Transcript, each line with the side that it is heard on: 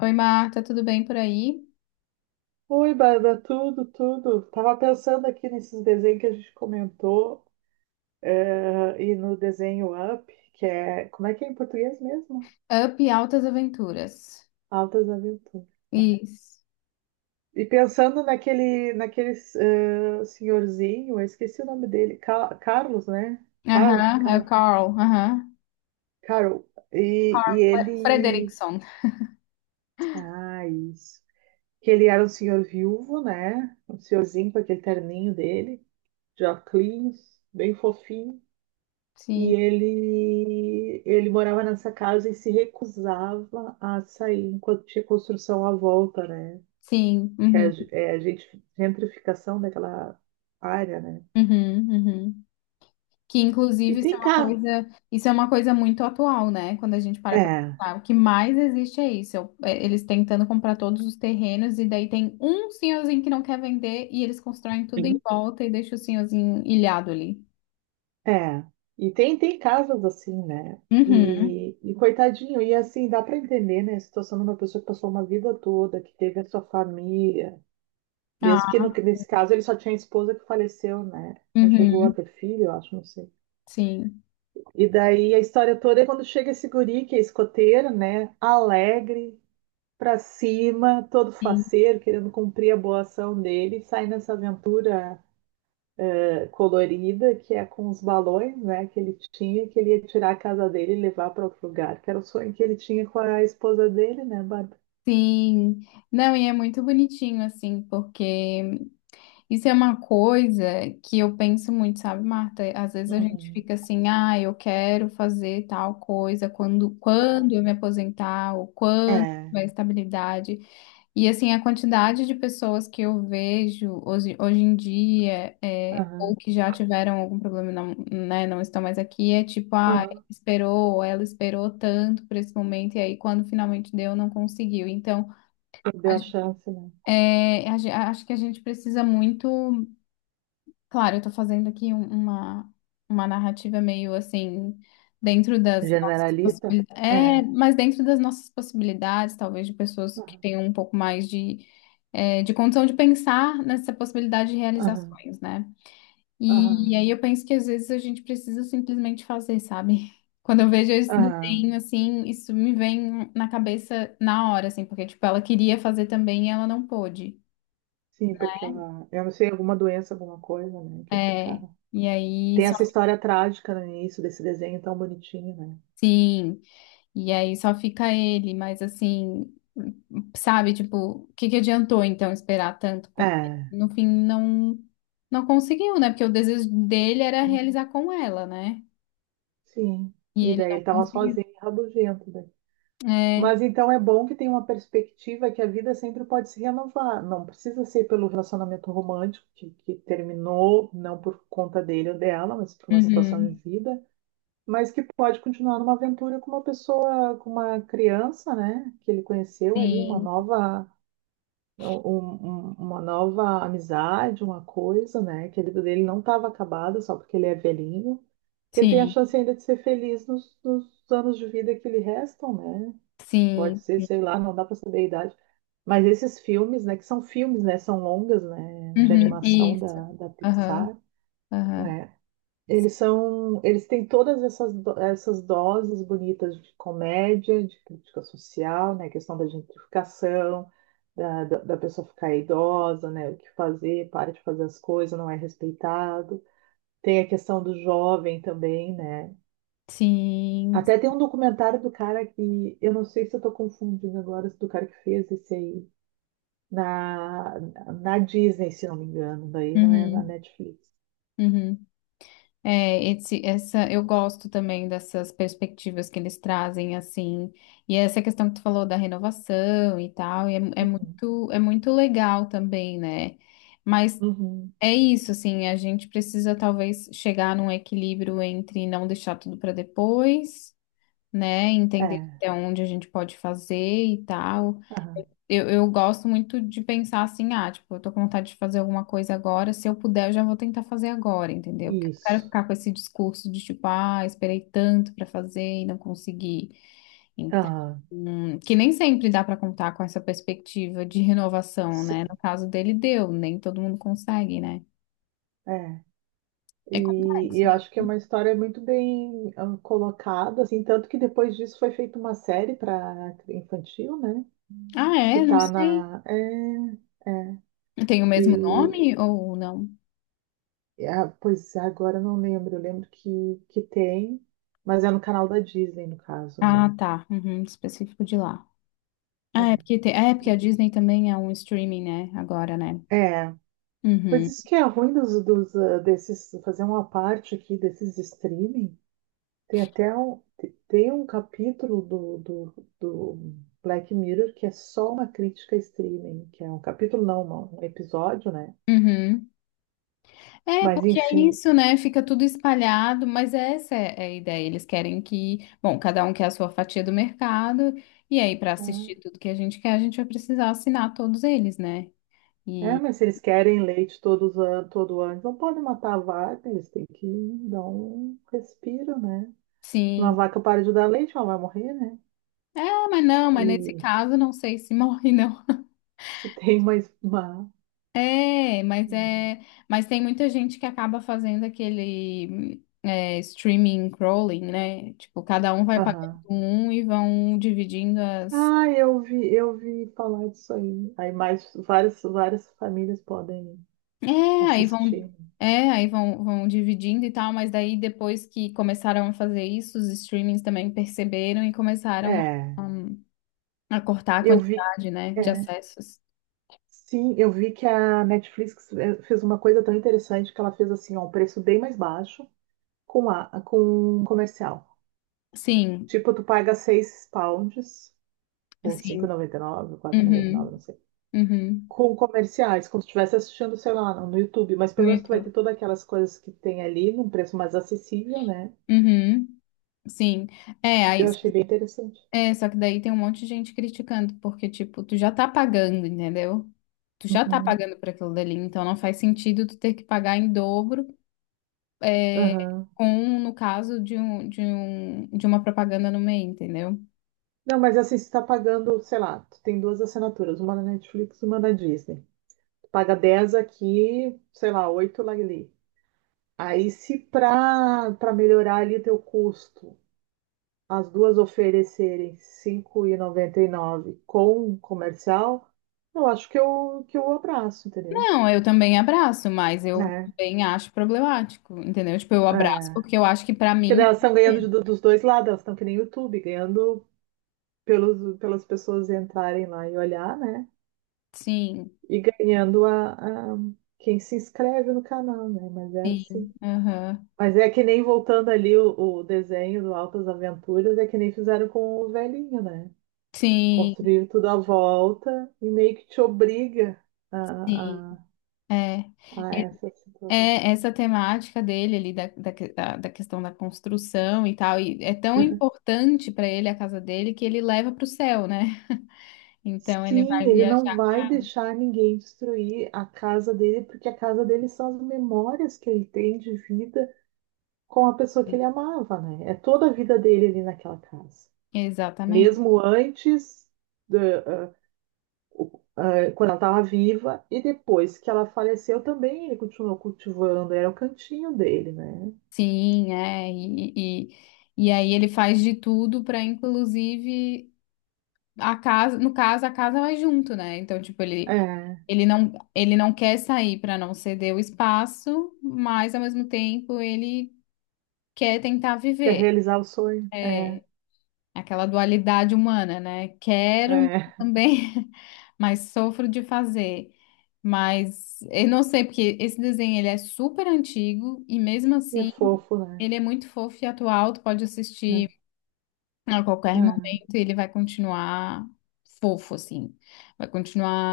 left: Oi, Marta, tudo bem por aí?
right: Oi, Bárbara, tudo. Tava pensando aqui nesses desenhos que a gente comentou, e no desenho Up, que é, como é que é em português mesmo?
left: Up Altas Aventuras.
right: Altas Aventuras. Né?
left: Isso.
right: E pensando naquele senhorzinho, eu esqueci o nome dele, Carlos, né?
left: Aham, é o Carl. Aham.
right: Carol. E
left: Carl
right: ele,
left: Frederickson.
right: ah, isso. Que ele era um senhor viúvo, né? Um senhorzinho com aquele terninho dele, de óculos, bem fofinho.
left: Sim,
right: E ele morava nessa casa e se recusava a sair enquanto tinha construção à volta, né?
left: sim.
right: Que é,
left: Uhum,
right: é a gente, gentrificação daquela área, né?
left: uhum. Que
right: E
left: inclusive isso é
right: tem
left: uma
right: casa.
left: coisa, isso é uma coisa muito atual, né? Quando a gente para pra
right: É,
left: pensar, o que mais existe é isso. Eles tentando comprar todos os terrenos e daí tem um senhorzinho que não quer vender e eles constroem tudo em volta e deixam o senhorzinho ilhado ali.
right: é. E tem casas assim, né?
left: Uhum.
right: E coitadinho, e assim, dá para entender, né? A situação de uma pessoa que passou uma vida toda, que teve a sua família. Mesmo que
left: Ah,
right: no, nesse caso ele só tinha a esposa que faleceu, né? Não chegou a
left: uhum.
right: ter filho, eu acho, não sei.
left: Sim.
right: E daí a história toda é quando chega esse guri, que é escoteiro, né? Alegre, pra cima, todo
left: Sim.
right: faceiro, querendo cumprir a boa ação dele, sai nessa aventura colorida, que é com os balões, né? Que ele tinha, que ele ia tirar a casa dele e levar para outro lugar, que era o sonho que ele tinha com a esposa dele, né, Bárbara?
left: Sim, não, e é muito bonitinho, assim, porque isso é uma coisa que eu penso muito, sabe, Marta? Às vezes a gente
right: Uhum.
left: fica assim, ah, eu quero fazer tal coisa
right: Ah,
left: quando eu me aposentar, ou quando
right: é,
left: tiver estabilidade. E, assim, a quantidade de pessoas que eu vejo hoje, hoje em dia, é,
right: aham,
left: ou que já tiveram algum problema, e não, né, não estão mais aqui, é tipo, ah,
right: aham,
left: esperou, ela esperou tanto por esse momento, e aí quando finalmente deu, não conseguiu. Então,
right: perdeu
left: a
right: a
left: gen-
right: chance, né?
left: é, a gen- acho que a gente precisa muito. Claro, eu estou fazendo aqui uma narrativa meio assim, dentro das nossas
right: Generalista?
left: possibilidades. É,
right: É,
left: mas dentro das nossas possibilidades, talvez de pessoas que
right: aham,
left: tenham um pouco mais de, é, de condição de pensar nessa possibilidade de
right: aham,
left: realizações, né?
right: aham,
left: E, aí eu penso que às vezes a gente precisa simplesmente fazer, sabe? Quando eu vejo esse
right: aham.
left: desenho assim, isso me vem na cabeça na hora, assim, porque tipo, ela queria fazer também e ela não pôde.
right: Sim, porque ela, eu não sei, alguma doença, alguma coisa, né, que eles
left: É,
right: ficaram.
left: e aí
right: Tem
left: só,
right: essa história trágica no início desse desenho tão bonitinho, né?
left: sim, e aí só fica ele, mas assim, sabe, tipo, o que que adiantou então esperar tanto? Porque
right: É.
left: no fim não conseguiu, né? Porque o desejo dele era
right: É,
left: realizar com ela, né?
right: sim.
left: E
right: E
left: ele
right: daí
left: não
right: ele tava
left: conseguiu.
right: sozinho, rabugento, né?
left: É,
right: Mas então é bom que tem uma perspectiva que a vida sempre pode se renovar. Não precisa ser pelo relacionamento romântico que terminou, não por conta dele ou dela, mas por uma situação de
left: uhum,
right: vida, mas que pode continuar numa aventura com uma pessoa, com uma criança, né? Que ele conheceu ali, uma
left: sim,
right: nova um- uma nova amizade, uma coisa, né? Que a vida dele não estava acabada só porque ele é velhinho, que ele tem a
left: sim,
right: chance ainda de ser feliz nos anos de vida que lhe restam, né? Pode
left: sim,
right: ser, sei lá, não dá para saber a idade. Mas esses filmes, né, que são filmes, né, são longas, né, de
left: uhum,
right: animação
left: isso,
right: da
left: aham,
right: Pixar,
left: aham,
right: né, eles têm todas essas, essas doses bonitas de comédia, de crítica social, né? A questão da gentrificação, da pessoa ficar idosa, né? O que fazer, para de fazer as coisas, não é respeitado. Tem a questão do jovem também, né?
left: sim,
right: Até tem um documentário do cara que, eu não sei se eu tô confundindo agora, do cara que fez esse aí, na, na Disney, se não me engano, daí não é na
left: uhum,
right: Netflix.
left: uhum. É, esse, essa, eu gosto também dessas perspectivas que eles trazem, assim, e essa questão que tu falou da renovação e tal, e é,
right: Uhum.
left: é muito legal também, né? Mas
right: Uhum.
left: é isso, assim, a gente precisa talvez chegar num equilíbrio entre não deixar tudo para depois, né? Entender
right: É,
left: até onde a gente pode fazer e tal.
right: aham.
left: Eu gosto muito de pensar assim, ah, tipo, eu tô com vontade de fazer alguma coisa agora, se eu puder, eu já vou tentar fazer agora, entendeu? Porque eu não quero
right: Isso.
left: ficar com esse discurso de tipo, ah, esperei tanto pra fazer e não consegui. Então,
right: Aham,
left: que nem sempre dá pra contar com essa perspectiva de renovação, né?
right: sim,
left: No caso dele, deu, nem todo mundo consegue, né?
right: é.
left: É
right: E,
left: complexo,
right: e eu
left: né?
right: acho que é uma história muito bem ah, colocada, assim, tanto que depois disso foi feita uma série para infantil, né?
left: Ah,
right: Que
left: é? Não
right: tá
left: sei.
right: na. É, é.
left: Tem o mesmo
right: E,
left: nome ou não?
right: ah, pois é, agora eu não lembro, eu lembro que tem, mas é no canal da Disney, no caso, né?
left: Ah, tá. Uhum, específico de lá.
right: É.
left: Ah, é porque, tem- é porque a
right: E-
left: Disney também é um streaming, né? Agora, né?
right: é. Pois
left: Uhum,
right: isso que é ruim ah, desses, fazer uma parte aqui desses streaming. Tem até tem um capítulo do Black Mirror que é só uma crítica a streaming, que é um capítulo, não, um episódio, né?
left: uhum. É,
right: Mas
left: porque é
right: enfim.
left: isso, né? Fica tudo espalhado, mas essa é a ideia. Eles querem que, bom, cada um quer a sua fatia do mercado, e aí, para assistir
right: Ah,
left: tudo que a gente quer, a gente vai precisar assinar todos eles, né?
right: é,
left: E
right: mas se eles querem leite todos an todo ano, não podem matar a vaca, eles têm que dar um respiro, né? Uma
left: sim,
right: vaca para de dar leite, ela vai morrer, né?
left: é, mas não, mas nesse
right: E
left: caso, não sei se morre, não.
right: se tem mais uma.
left: É, mas tem muita gente que acaba fazendo aquele é, streaming crawling, né? Tipo, cada um vai pagando
right: Aham.
left: um e vão dividindo as.
right: Ah, eu vi falar disso aí. Aí mais várias famílias podem
left: É, aí vão,
right: assistir.
left: vão dividindo e tal, mas daí depois que começaram a fazer isso, os streamings também perceberam e começaram
right: É,
left: a cortar a
right: eu vi.
left: quantidade, né, de
right: É,
left: acessos.
right: sim, eu vi que a Netflix fez uma coisa tão interessante que ela fez assim, ó, um preço bem mais baixo com a com um comercial.
left: Sim,
right: Tipo, tu paga 6 pounds ou cinco
left: sim.
right: noventa noventa e nove, ou 4,99,
left: Uhum,
right: não sei.
left: uhum.
right: Com comerciais, como se estivesse assistindo, sei lá, no YouTube, mas pelo
left: No
right: menos tu vai
left: YouTube.
right: ter todas aquelas coisas que tem ali num preço mais acessível, né?
left: Uhum. Sim. É, aí,
right: Eu achei bem interessante.
left: é, só que daí tem um monte de gente criticando, porque, tipo, tu já tá pagando, entendeu? Tu já tá
right: Uhum.
left: pagando por aquilo dali, então não faz sentido tu ter que pagar em dobro
right: Aham.
left: com no caso de uma propaganda no meio, entendeu?
right: Não, mas assim, você tá pagando, sei lá, tu tem duas assinaturas, uma na Netflix e uma na Disney. Tu paga 10 aqui, sei lá, 8 lá ali. Aí, se pra melhorar ali teu custo, as duas oferecerem R$ 5,99 com comercial, eu acho que eu abraço, entendeu?
left: Não, eu também abraço, mas eu
right: É,
left: também acho problemático, entendeu? Tipo, eu
right: é.
left: abraço porque eu acho que pra
right: Porque daí
left: mim,
right: elas estão ganhando dos dois lados, elas estão que nem YouTube, ganhando pelas pessoas entrarem lá e olhar, né?
left: sim,
right: E ganhando quem se inscreve no canal, né? Mas é
left: sim,
right: assim.
left: aham,
right: Mas é que nem voltando ali o desenho do Altas Aventuras, é que nem fizeram com o velhinho, né?
left: sim,
right: Construíram tudo à volta e meio que te obriga
left: sim.
right: a, a,
left: É,
right: a
left: E-
right: essa situação.
left: é essa temática dele ali da da questão da construção e tal, e é tão importante pra ele a casa dele que ele leva pro céu, né? Então ele
right: Sim,
left: vai
right: ele não
left: viajar.
right: vai deixar ninguém destruir a casa dele, porque a casa dele são as memórias que ele tem de vida com a pessoa que ele amava, né? É toda a vida dele ali naquela casa.
left: Exatamente.
right: Mesmo antes, da- ah, ah, quando ela estava viva, e depois que ela faleceu também, ele continuou cultivando, era o cantinho dele, né?
left: Sim, é. E aí ele faz de tudo para, inclusive, a casa, no caso, a casa vai junto, né? Então, tipo, ele,
right: É,
left: ele não quer sair para não ceder o espaço, mas ao mesmo tempo ele quer tentar
right: quer
left: viver.
right: realizar o sonho? É,
left: É. Aquela dualidade humana, né? Quero mas
right: é,
left: também, mas sofro de fazer. Mas eu não sei, porque esse desenho ele é super antigo e mesmo
right: e é
left: assim
right: fofo, né?
left: ele é muito fofo e atual. Tu pode
right: É,
left: assistir a qualquer momento e ele vai continuar fofo, assim. Vai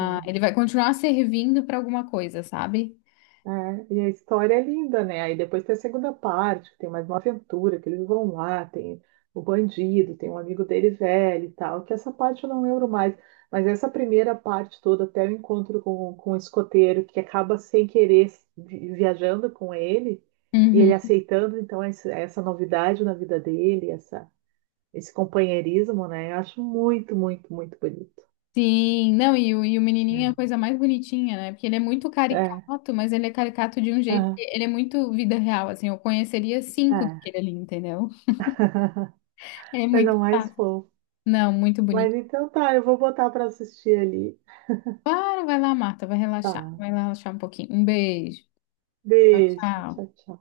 right: é, é.
left: ele vai continuar servindo para alguma coisa, sabe?
right: É, e a história é linda, né? Aí depois tem a segunda parte, que tem mais uma aventura, que eles vão lá, tem o bandido, tem um amigo dele velho e tal, que essa parte eu não lembro mais. Mas essa primeira parte toda, até o encontro com o escoteiro, que acaba sem querer viajando com ele, e ele
left: Uhum.
right: aceitando, então, essa novidade na vida dele, essa, esse companheirismo, né? Eu acho muito, muito, muito bonito.
left: Sim, não, e o menininho é a
right: Né?
left: coisa mais bonitinha, né? Porque ele é muito
right: É,
left: caricato, mas ele é caricato de um jeito que
right: aham,
left: ele é muito vida real, assim. Eu conheceria cinco
right: é.
left: daquele ali, entendeu? É
right: Coisa
left: muito
right: mais
left: fácil.
right: fofa.
left: Não, muito
right: Mas
left: bonito.
right: então tá, eu vou botar pra assistir ali.
left: Para, vai lá, Marta, vai relaxar.
right: Tá.
left: Vai lá relaxar um pouquinho. Um beijo.
right: Beijo,
left: Tchau.
right: tchau, tchau.